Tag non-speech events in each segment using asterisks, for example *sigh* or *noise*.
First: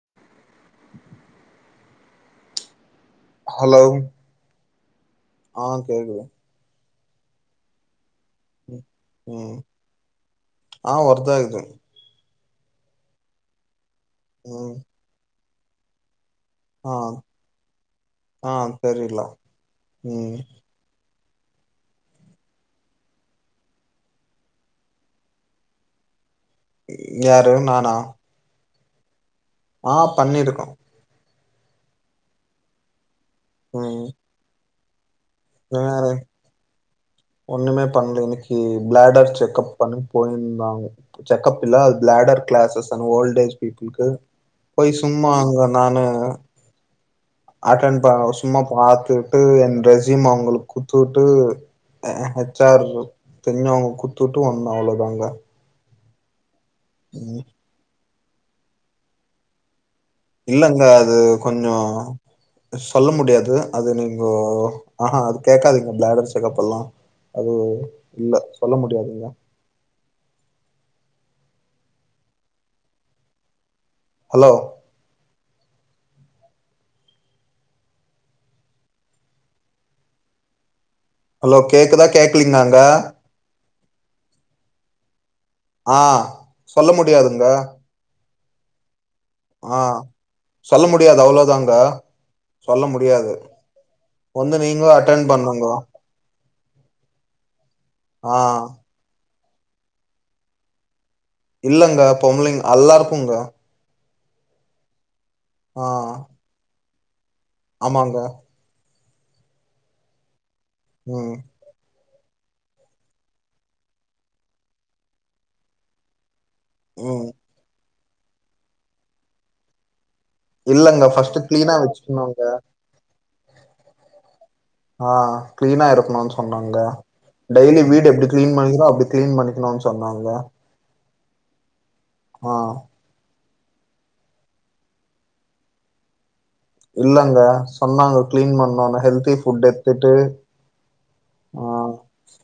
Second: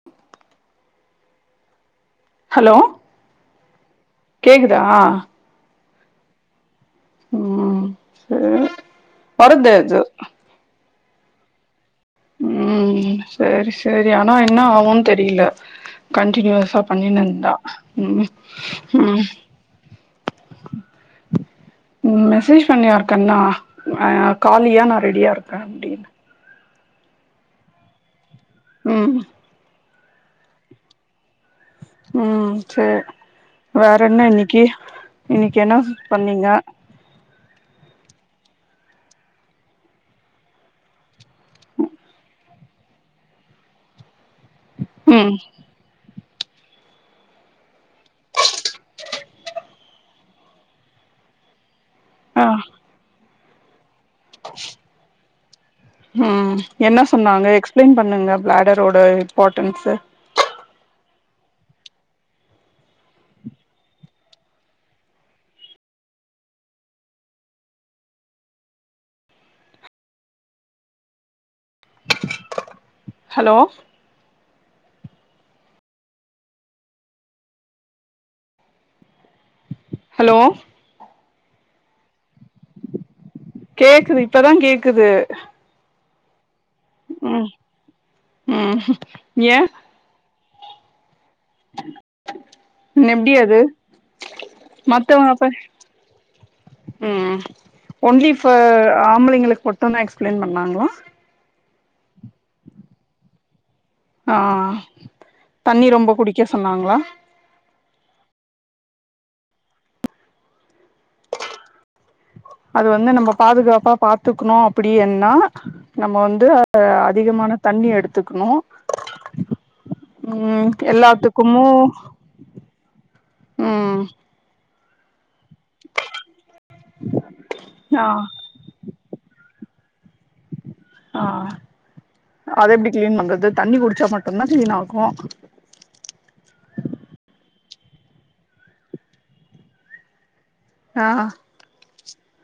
*inaudible* hello hello கேக்குதா ஆ கேக்குது ம் சரி ம் ம் மறுப்டேச்சு ஆ வருதா இது ம் சேரி சேரி ஆனா என்ன ம் ஆகுன் தெரில கண்டினுயஸ் அவ் ஆ பண்ணின்னுந்தா ம் ஆ தெரில ம் ம் ம் மெசேஜ் பண்ணு யார்கன்னா ஆ காலியா நா ரெடியா இருக்க அப்டின் யாரு நானா ம் ஆ பண்ணிருக்க ம் சேர் வேற ம் என்ன இன்னிக்கு இன்னிக்கு என்ன பண்ணீங்க ஒன்னுமே பண்ல இன்னிக்கு பிளாடர் செக்கப் பண்ண போயிர்ந்தாங்க செக்கப் இல்ல அது பிளாடர் கிளாசஸ் அந்த ஓல்டேஜ் பீப்புள்க்கு போய் சும்மா ம் அங்க நானு அட்டன் பண்ணணு சும்மா பாத்துட்டு என் ரெசிம் அவுங்குளுக் குட்த்துட்டு அ ஆ ஹெச் ஆர் தெரிஞ்சவ்ங்க குட்த்துட்டு வந்தோ அவ்ளோதாங்க ம் என்ன ம் சொன்னாங்க எக்ஸ்பிளைன் பண்ணுங்க பிளாடரோட இம்பாட்டன்ஸ இல்லங்க அது கொஞ்சோ சொல்ல முடியாது அது நீங்கோ அஹா அது கேக்காதீங்க பிளாடர் செக்கபெல்லா அது இல்ல சொல்ல முடியாதுங்க ஹலோ ஹலோ ஹலோ ஹலோ கேக்குதா கேக்லீங்னாங்க கேக்குது இப்பதா கேக்குது ஆ சொல்ல முடியாதுங்க ம் ம் ஏ ஆ சொல்ல முடியாது அவுளோதாங் க சொல்ல எப்டி முடியாது அது வந்து நீங்ளு அட்டன் மத்தவங்க அப்ப பண்ணுங்க ம் ஒன்லி ஆ இஃப்ப ஆம்புளைங்குளுக் மட்டுந்தா எக்ஸ்பிளைன் பண்ணாங்ளா இல்லங்க பொம்பளைங் அல்லாருக்குங்க ஆ ஆ தண்ணி ரொம்ப குடிக்க சொன்னாங்ளா ஆமாங்க ம் அது வந்து நம்ம பாதுகாப்பா பாத்துக்ணு அப்படி என்னா நம்ம வந்து ஆ ம் அதிகமான தண்ணி எடுத்துக்னு ம் இல்லங்க ஃபர்ஸ்ட்டு எல்லாத்துக்குமு கிளீனா வச்சுக்கணுங்க ம் ஆ கிளீனா இருக்னுன்னு சொன்னாங்க டெய்லி ஆ வீடு எப்டி கிளீன் பண்னுவீங்ளோ அப்டி கிளீன் பண்ணிக்னுன்னு சொன்னாங்க ஆ ஆ அத எப்டி கிளீன் பண்றது தண்ணி குடிச்சா மட்டுதா கிளீன் ஆகு இல்லங்க சொன்னாங்க கிளீன் பண்ணூன்னு ஹெல்தி ஃபுட் எடுத்துட்டு ஆ ஆ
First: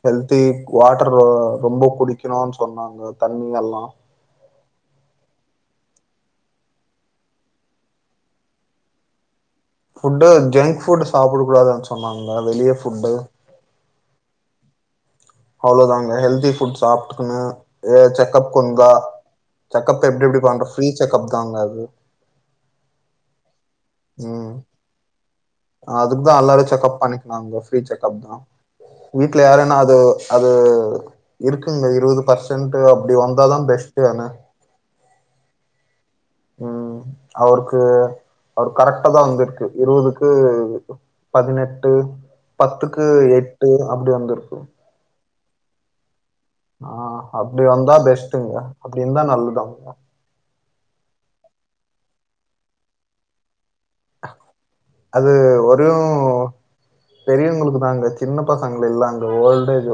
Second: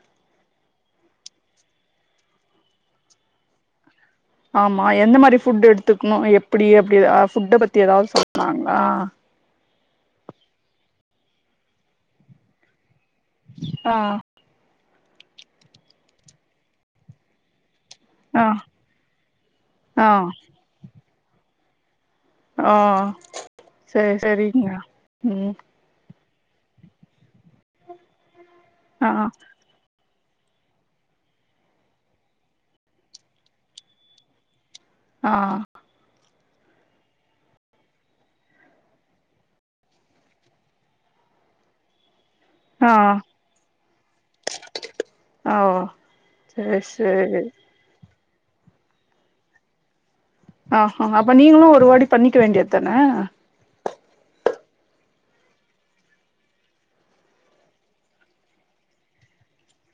ஹெல்தி வாட்டர் ரொம்ப குடிக்கணோன்னு சொன்னாங்க தண்ணி எல்லா ஆமா எந்த மாரி ஃபுட் எடுத்துக்ணு எப்டி அப்படி ஏதா ஃபுட் பத்தி ஏதாவ்து சொன்னாங்ளா ஃபுட்டு ஜங்க் ஃபுட்டு சாப்புட கூடாதுன்னு சொன்னாங்க வெளிய ஃபுட்டு ஆ அவ்ளோதாங்க ஹெல்தி ஃபுட் சாப்ட்டுகுங்க ஏது ஆ செக்கப் வந்தா ஆ செக்கப்கு எப்டி எப்டி பண்ற ஃப்ரீ செக்கப் தாங்க அது ஆ சேரி சேரிங்க ம் அதுக்குதா எல்லாரு செக்கப் பண்ணிக்குனாங்க ஃப்ரீ செக்கப் தா ஆ வீட்டுல யாருனா அது அது இருக்குங்க இருபது பர்சன்ட் அப்படி வந்தா தா பெஸ்ட்டு ஆ ம் அவருக்கு அவரு கரெக்டா தா வந்திருக்கு இருவதுக்கு பதினெட்டு ஆ பத்துக்கு எட்டு அப்டி வந்திருக்கு ஓ சரி ஆ சரி அப்டி வந்தா பெஸ்ட்டுங்க அப்டி இருந்தா நல்லதமா ஆ ஆம அப்ப நீங்ளும் ஒரு வாட்டி பண்ணிக்க வேண்டிய தானே அது ஒரூ பெரியவுங்ளுக்கு தாங்க சின்ன பசங்க இல்ல அங்க ஓல்டேஜ்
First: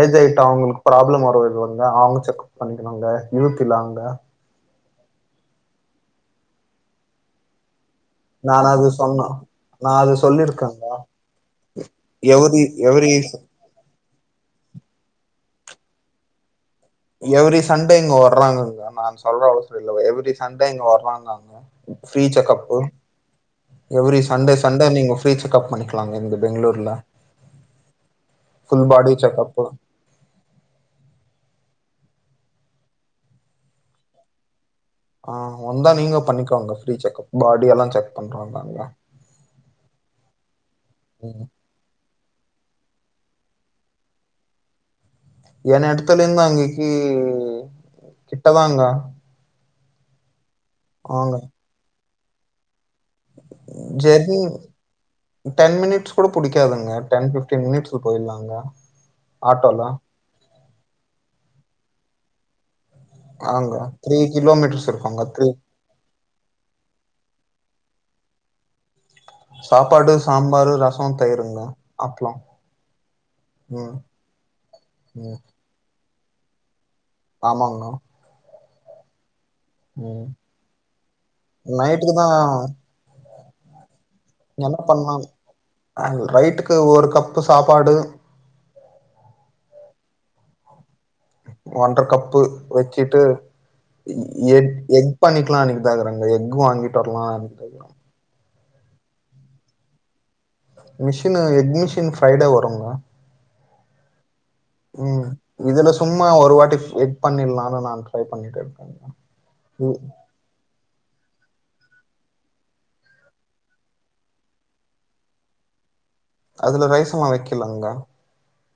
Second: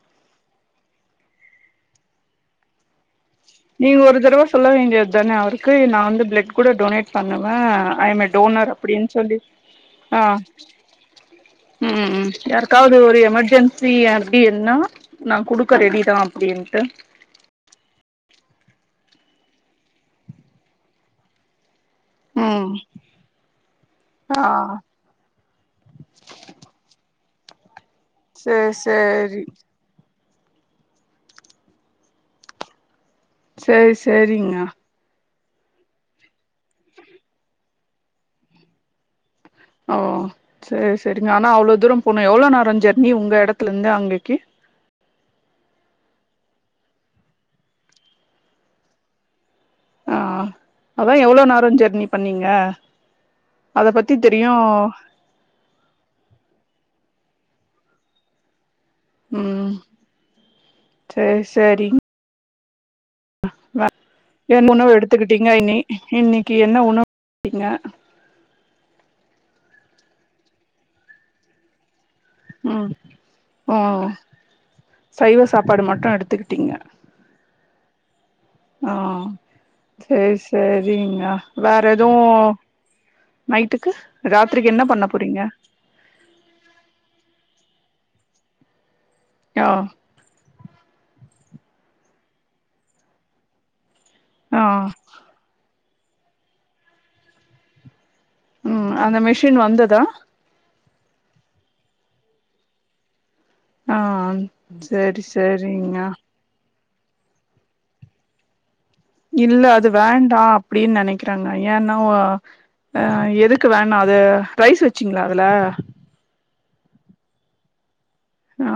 ஏஜ் ஆயிட்டோ அவுங்களுக்கு ப்ராப்ளம் வருல்லங்க அவங்க செக்கப் பண்ணிக்கணுங்க யூத் இல்ல நீங்க அவங்க ஒரு தடவ சொல்ல வேண்டியத்தானே அவருக்கு நான் வந்து பிளட் கூட டொனேட் பண்ணுவே ஐ எம் ஏ நானு டோனர் அது அப்டின்னு சொன்ன சொல்லி நா அது ஆ சொல்லிருக்கங்க ம் எவரி யாருக்காவ்து எவரி ஒரு எமர்ஜென்சி ஃப்ரீ அப்டின்னா நான் குடுக்க ரெடி தா அப்படின்ட்டு எவெரி சண்டே இங்க வர்றாங்காங்க நான் சொல்ற *unintelligible* இல்ல இவெரி சண்டே இங்க வர்றாங்காங்க ஃப்ரீ ம் செக்கப்பு எவ்வெரி ஆ சண்டே சண்டே நீங்க செக் ஃப்ரீ செக்கப் பண்ணிக்கலாங்க இந்த பெங்களூர்ல சரி ஃபுல் பாடி சரி செக்கப்பு சேரி சேரிங்க ஆ வந்தா நீங்க பண்ணிக்கோங்க ஃப்ரீ செக்கப் பாடி எல்லா செக் பண்றாங்க ஓ சேரி சேரிங்க ம் ஆனால் அவ்ளோ தூரம் போகணு எவ்ளோ நேரம் ஜர்ணி உங்க எடத்துல இருந்து அங்கேக்கி ஏன் எடத்துல இருந்து அங்கக்கி கிட்டதாங்க ஆ அதான் ஆங்க எவ்ளோ நேரம் ஜர்னி பண்ணீங்க அத பத்தி ஜெர்னி தெரியு டென் மினிட்ஸ் கூட புடிக்காதுங்க டென் பிஃப்டீன் மினிட்ஸ்ல போயிலாங்க ம் சேரி சேரிங் ஆங்க த்ரீ என் கிலோமீட்டர்ஸ் உணவு இருக்குங்க த்ரீ எடுத்துக்கிட்டீங்க இனி இன்னைக்கி என்ன உணவு எடுத்திங்க சாப்பாடு சாம்பாரு ரசோ தயிருங்க அப்ளோ ம் ம் சைவ சாப்பாடு மட்டு எடுத்துக்கிட்டிங்க ஆமாங்க மேம் ஆ ம் சேரி சேரிங்க வேற எது நைட்டுக்கு தான் நைட்டுக்கு என்ன பண்ண பண்ணலாம் போறீங்க ஆ ரைட்டுக்கு ஒரு கப்பு சாப்பாடு ஓ ஒன்றர கப்பு வெக்கிட்டு ஆ எக் எக் பண்ணிக்கலா *unintelligible* எக் வாங்கிட்டு வர்லா ம் அந்த மிஷின் வந்ததா மிஷின்னு எக் மிஷின் ஃப்ரைடே வருங்க மேம் ஆ சேரி ம் இதுல சேரிங்க சும்மா ஒரு வாட்டி எக் பண்ணிலா நானு ட்ரை பண்ணிட்டு இருக்கே இல்ல அது வேண்டா அப்டின்னு நெனைக்கறாங்க ஏன்னா ஆ எதுக்கு வேணா அது ரைஸ் வெச்சிங்களா அதுல அதுல ரைஸ்சு நா வைக்கலாங்க ஆ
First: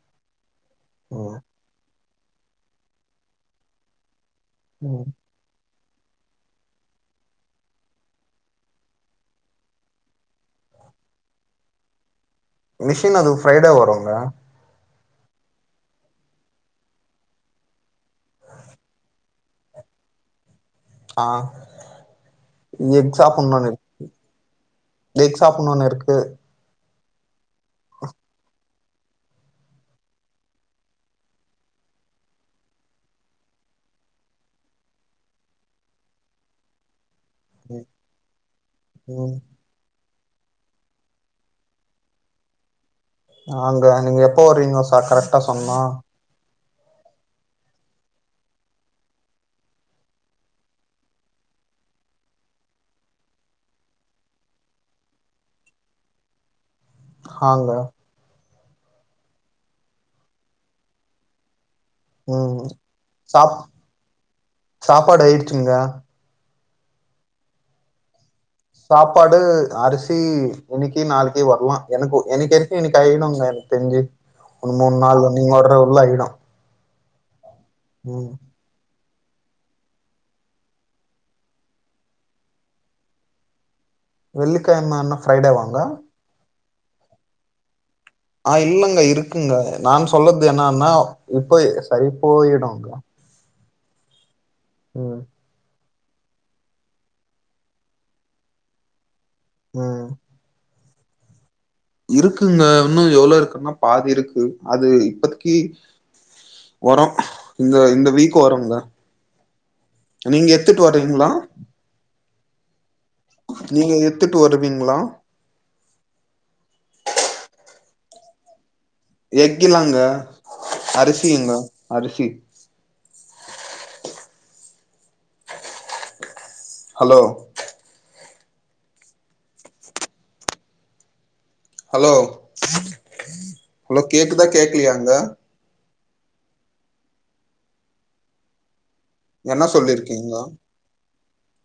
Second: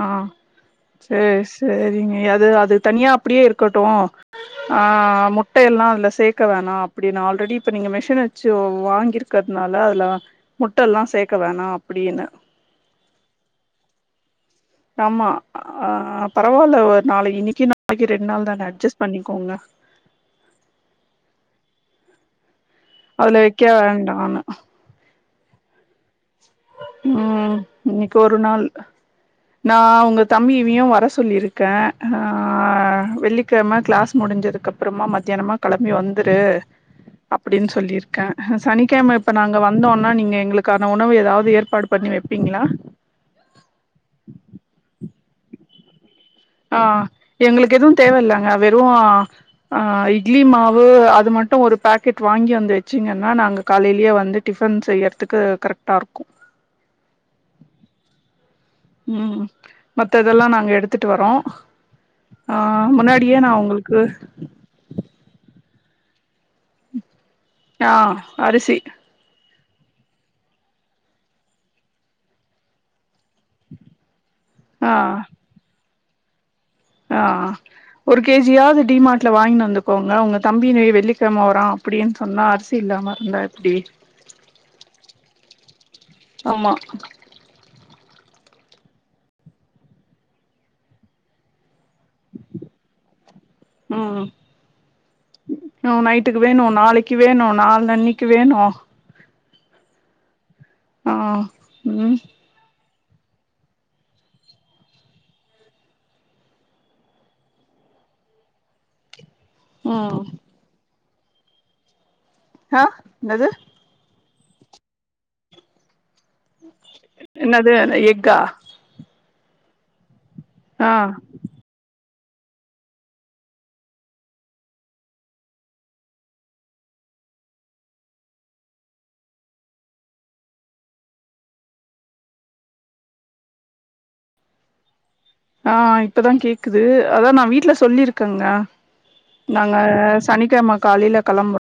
சேரி சேரிங்க அது அது தனியா அப்டியே இருக்கட்டு ஆ ம் முட் முட்டயெல்லா அதுல சேக்க வேணா அப்டின்னு ஆல்ரெடி இப்ப நீங்க மிஷின வெச்சி வாங்கிருக்கிறதுனால அதுல முட்டெல்லா சேக்க வேணா அப்டின்னு மிஷின் அது ஃப்ரைடே வருங்க ஆமா ஆ பரவால்ல ஒரு நாளிக்கு இன்னிக்கு நாளிக்கு ரெண் நாள் தானே அட்ஜஸ்ட் பண்ணிக்கோங்க ஆ எக் அதுல வைக்க சாப்ட்னுனு இரு வேண்டான்னு எக் சாப்டுனுனு இருக்கு ம் இன்னிக்கி ஒரு நாள் நா ஒங்க தம்பிவியயு வர சொல்லியிருக்கே நா ஆ வெள்ளிக்கெழம கிளாஸ் முடிஞ்சதுக் கப்றமா மத்தியானமா கெளம்பி வந்துரு அப்டின்னு ம் சொல்லிர்க்கே சனிக்கெழம இப்ப ம் நாங்க வந்தோன்னா நீங்க எங்களுக்கான உணவு எதாவது ஏர்ப் பாடு பண்ணி வெப்பீங்களா நாங்க நீங்க எப்ப வருவீங் சார் கரெக்ட்டா சொன்னா ஆ எங்களுக்கு எது தேவ இல்லங்க வெறு ஆ இட்லி மாவு அது மட்டு ஒரு பேக்கெட் வாங்கி வந்து வெச்சிங்கன்னா நாங்க காலையிலயே வந்து டிஃபன் செய்யறதுக்கு கரெக்டா இருக்கு ஆங்க ம் மத்ததெல்லா நாங்க எடுத்துட்டு வரோ ஆ ம் முன்னாடியே நா சாப் உங்களுக்கு சாப்பாடு ஆயிடுச்சுங்ளா ஆ அரிசி சாப்பாடு அரிசி இன்னிக்கி நாளிக்கி வர்லா எனக்கு எனக்கி எப்போ இன்னிக்கி *unintelligible* தெரிஞ்சு ஆ மூண்நாள்ள நீங்க வர்றக்குள்ள ஆயிடு ஆ ஒரு ம் கே ஜி யாது டிமார்ட்ல வாங்கின் வந்து கோங்க உங்க தம்பி நே வெள்ளிக்கெழம வரா அப்டின்னு சொன்னா அரிசி இல்லாம இருந்தா எப்டி வெள்ளிக்கெழமனா ஃப்ரை டே வாங்க ஆமா ஆ இல்லங்க இருக்குங்க நான் சொல்லது என்னான்னா *unintelligible* ம் *unintelligible* ம் நைட்டுக்கு வேணு நாளிக்கி வேணு நால் அன்னிக்கி வேணு ம் ஆ ம் இருக்குங்க இன்னு எவ்ளோ இருக்குன்னா பாதி இருக்கு அது இப்பதிக்கி வரு இந்த இந்த வீக் வருங்க ம் நீங்க எத்துட்டு வர்றீங்ளா ஹா என்னது நீங்க எடுத்துட்டு வருவீங்ளா என்னது எஃகா எஃகிலாங்க ஆ அரிசிங்க அரிசி ஹலோ ஹலோ ஹலோ கேக்குதா கேக்கலையாங்க ஆ இப்பதான் கேக்குது அதா நா வீட்ல சொல்லியிருக்கங்க என்ன நாங்க சொல்லிருக்கீங்க சனிக்கெழம காலைல கெளம்ப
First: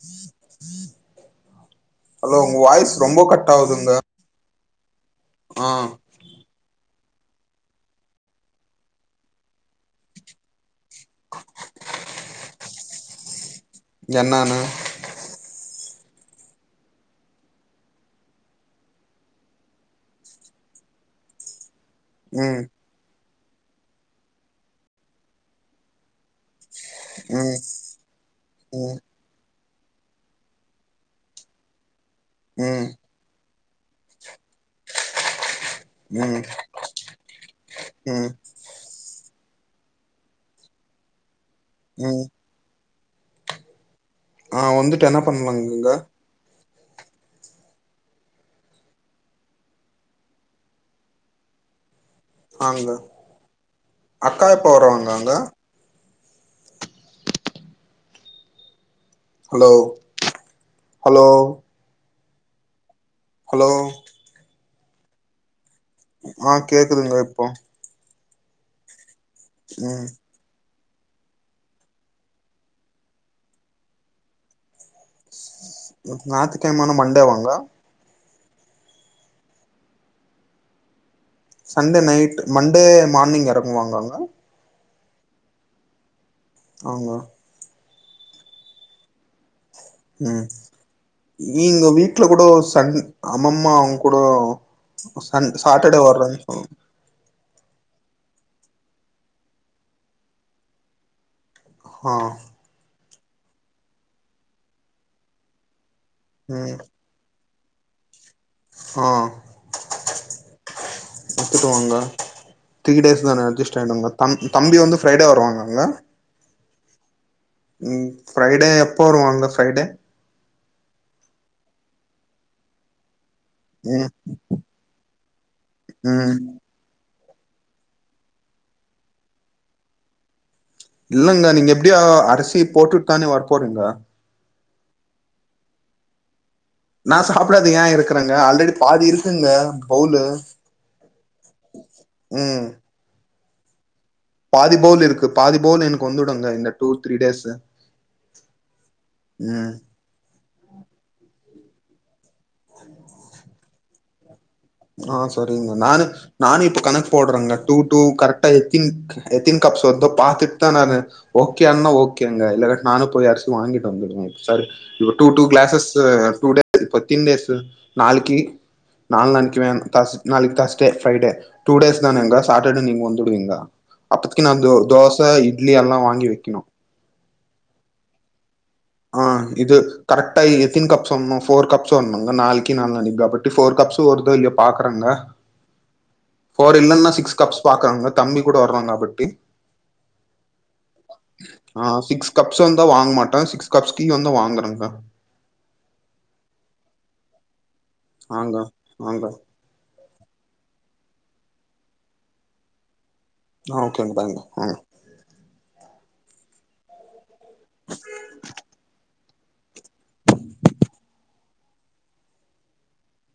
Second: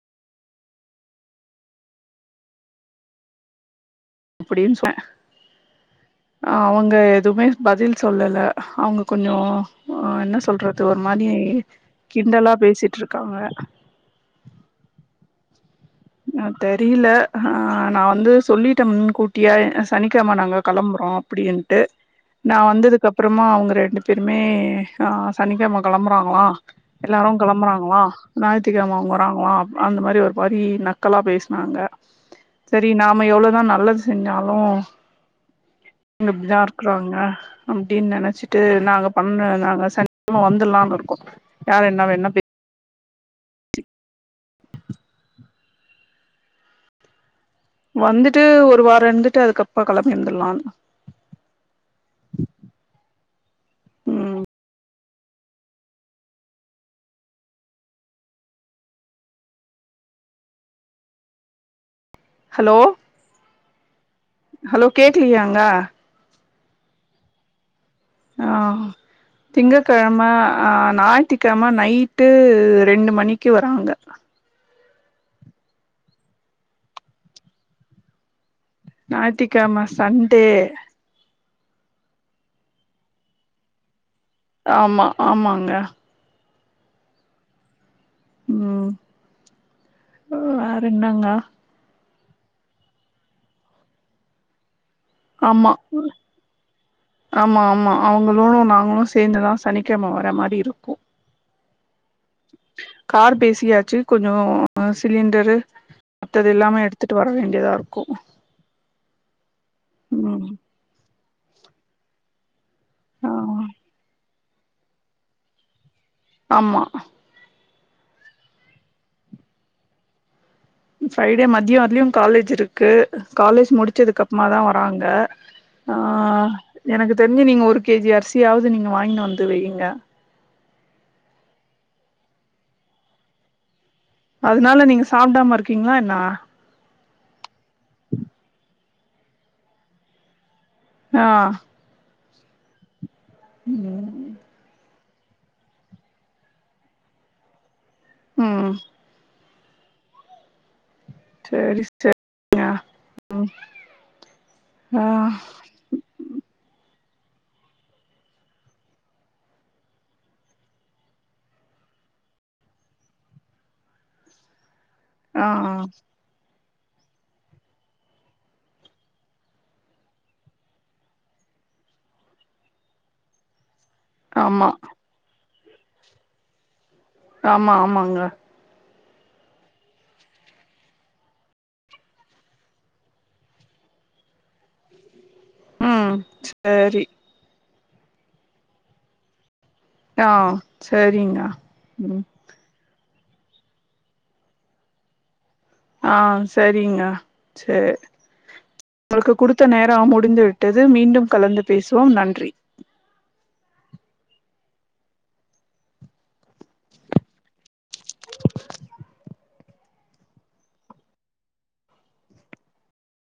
ஹலோ ஒங்க வாய்ஸ் ரொம்ப கட் ஆகுதுங்க அப்டின்ச்ச அவுங்க எதுமே பதில் சொல்லல அவுங்க கொஞ்சோ ஆ என்ன சொல்றது தோ ஒரு மாரி கிண்டலா பேசிட்டுருக்காங்க என்னானு நா தெரில ஆ நா வந்து சொல்லிட்ட முன்கூட்டியா சனிக்கிழம நாங்க கெளம்புறோ அப்டின்ட்டு நா ம் வந்ததுக்கு அப்பறமா அவுங்க ரெண்டு பேருமே ஆ சனிக்கெழம கெளம்புறாங்ளா எல்லாரு ம் கெளம்புறாங்ளா ஞாயித்துகெழம ம் அவுங்க வறாங்ளா அந்த மாரி ஒரு வரி நக்கலா பேசினாங்க சரி ம் நாம எவ்ளோதா நல்லது செஞ்சாலு இங்க ம் இப்டிதா இருக்கறாங்க அப்டின்னு ம் நெனைச்சு ட்டு நாங்க பண்ண நாங்க சனிக்கெழம வந்துர்லான்னு இருக்கோ யார் என்ன ம் வேணா பே ஆ வந்துட்டு என்ன பண்ணலாங் நீங்க வந்துட்டு ஒரு வாரோ இருந்துட்டு அதுக்கப்றோ கெளம்பி வந்துர்லான்னு ஆங்க ம் அக்கா எப்போ வருவாங்க அங்க hello hello hello hello hello கேக்கலையாங்க ஆ கேக்குதுங்க இப்போ ஆ ம் திங்கக்கெழம ஆ ஞாய்த்துக்கெழம நைட்டு ரெண்டு மணிக்கு வராங்க ஞாய்த்துகெழமனா மண்டே வாங்க ஞாயித்துகெழம Sunday Sunday night Monday morning எறக்குவாங்க அங்க ஆமா ஆமாங்க அவுங்ளா ம் ம் வேற என்னங்க நீ உங்க வீட்ல கூட சண் அம்மம்மா அவுங்க கூட சன் ஆமா சாட்டர்டே வர்றன்னு சொல் ஆமா ஆமா அவுங்கள நாங்களு சேந்துதா சனிக்கெழம வர்ற மாரி இருக்கு ஆ கார் பேசியாச்சு கொஞ்சொ சிலிண்டரு மத்தது ம் எல்லாமே எடுத் த்துட்டு வர வேண்டியதா இருக்கும் ஆ ம் எடுத்துட்டுவாங்க த்ரீ டேஸ் ஆ தான அட்ஜஸ்ட் ஆகிடுங்க த தம்பி வந்து ஃப்ரைடே வருவாங்கங்க ஆமா ஃப்ரைடே எப்போ வருவ அந்த ஃப்ரைடே ஃப்ரைடே மத்யம் வரலேயு காலேஜ் இருக்கு காலேஜ் ம் முடிச்சதுக்கு அப்புமா தா வராங்க ஆ ம் எனக்கு தெரிஞ்சு நீங்க ஒரு கே ஜி அரிசியாவது நீங்க வாங்கினு வந்து வைய்ங்க இல்லங்க நீங்க எப்டியோ அரிசி போட்டுட் தானே வர போறீங்க அதுனால நீங்க சாப்புடாம இருக்கீங்களா என்ன நா சாப்பிடாது ஏ இருக்குறேங்க ஆல்ரெடி பாதி இருக்குங்க பவுலு ஆ ம் ம் பாதிபவுல் இருக்கு பாதி பவுல் எனக்கு வந்துடுங்க இந்த டூ த்ரீ டேஸூ ம் ம் *inaudible* ஆ சரிங்க நானு நானும் இப்ப கணக்கு போடுறேங்க டூ டூ கரெக்டா எத்தின் எத்தின் கப்ஸ் வருதோ பாத்துட்டு தா நானு ஓகே அன்னா ஓகேங்க இல்லாட்டி நானு போய் அரிசி வாங்கிட்டு வந்துடுவே செரி டூ டூ ஆ க்ளாஸஸ் டுடே வொர்கிங் டேஸூ நாளைக்கு நாளானி நாளைக்கு தஸ்டே ப்ரைடே டூ டேஸ் தானங்க சாட்டர்டே நீங்க வந்துடுவிங்க அப்பதிக்கு நா ஆமா தோச இட்லி எல்லா வாங்கி வைக்கணு ஆமா ஆமாங்க ஆ இது கரெக்டா எத்தின கப்ஸ் வாங்கனு ஃபோர் கப்ஸ் வருனும்ங்க நாளைக்கு நாளனைக்கு ஃபோர் கப்ஸ் வருதோ இல்லயோ பாக்கறங்க ம் போர் சரி இல்லன்னா சிக்ஸ் கப்ஸ் பாக்கறங்க கம்மி கூட வர்றாங்க அப்டி இப்டி ஆ சரிங்க ஆ ம் சிக்ஸ் கப்ஸ் வந்தா வாங்க மாட்டே சிக்ஸ் கப் டீ வந்தா வாங்கறேங்க ஆ சரிங்க சேர் ஆங்க ஆங்க குடுத்த நேரம் முடிந்து விட்டது மீண்டும் கலந்து பேசுவோம் நன்றி ஆ ஓகேங்க பாய்ங்க ம்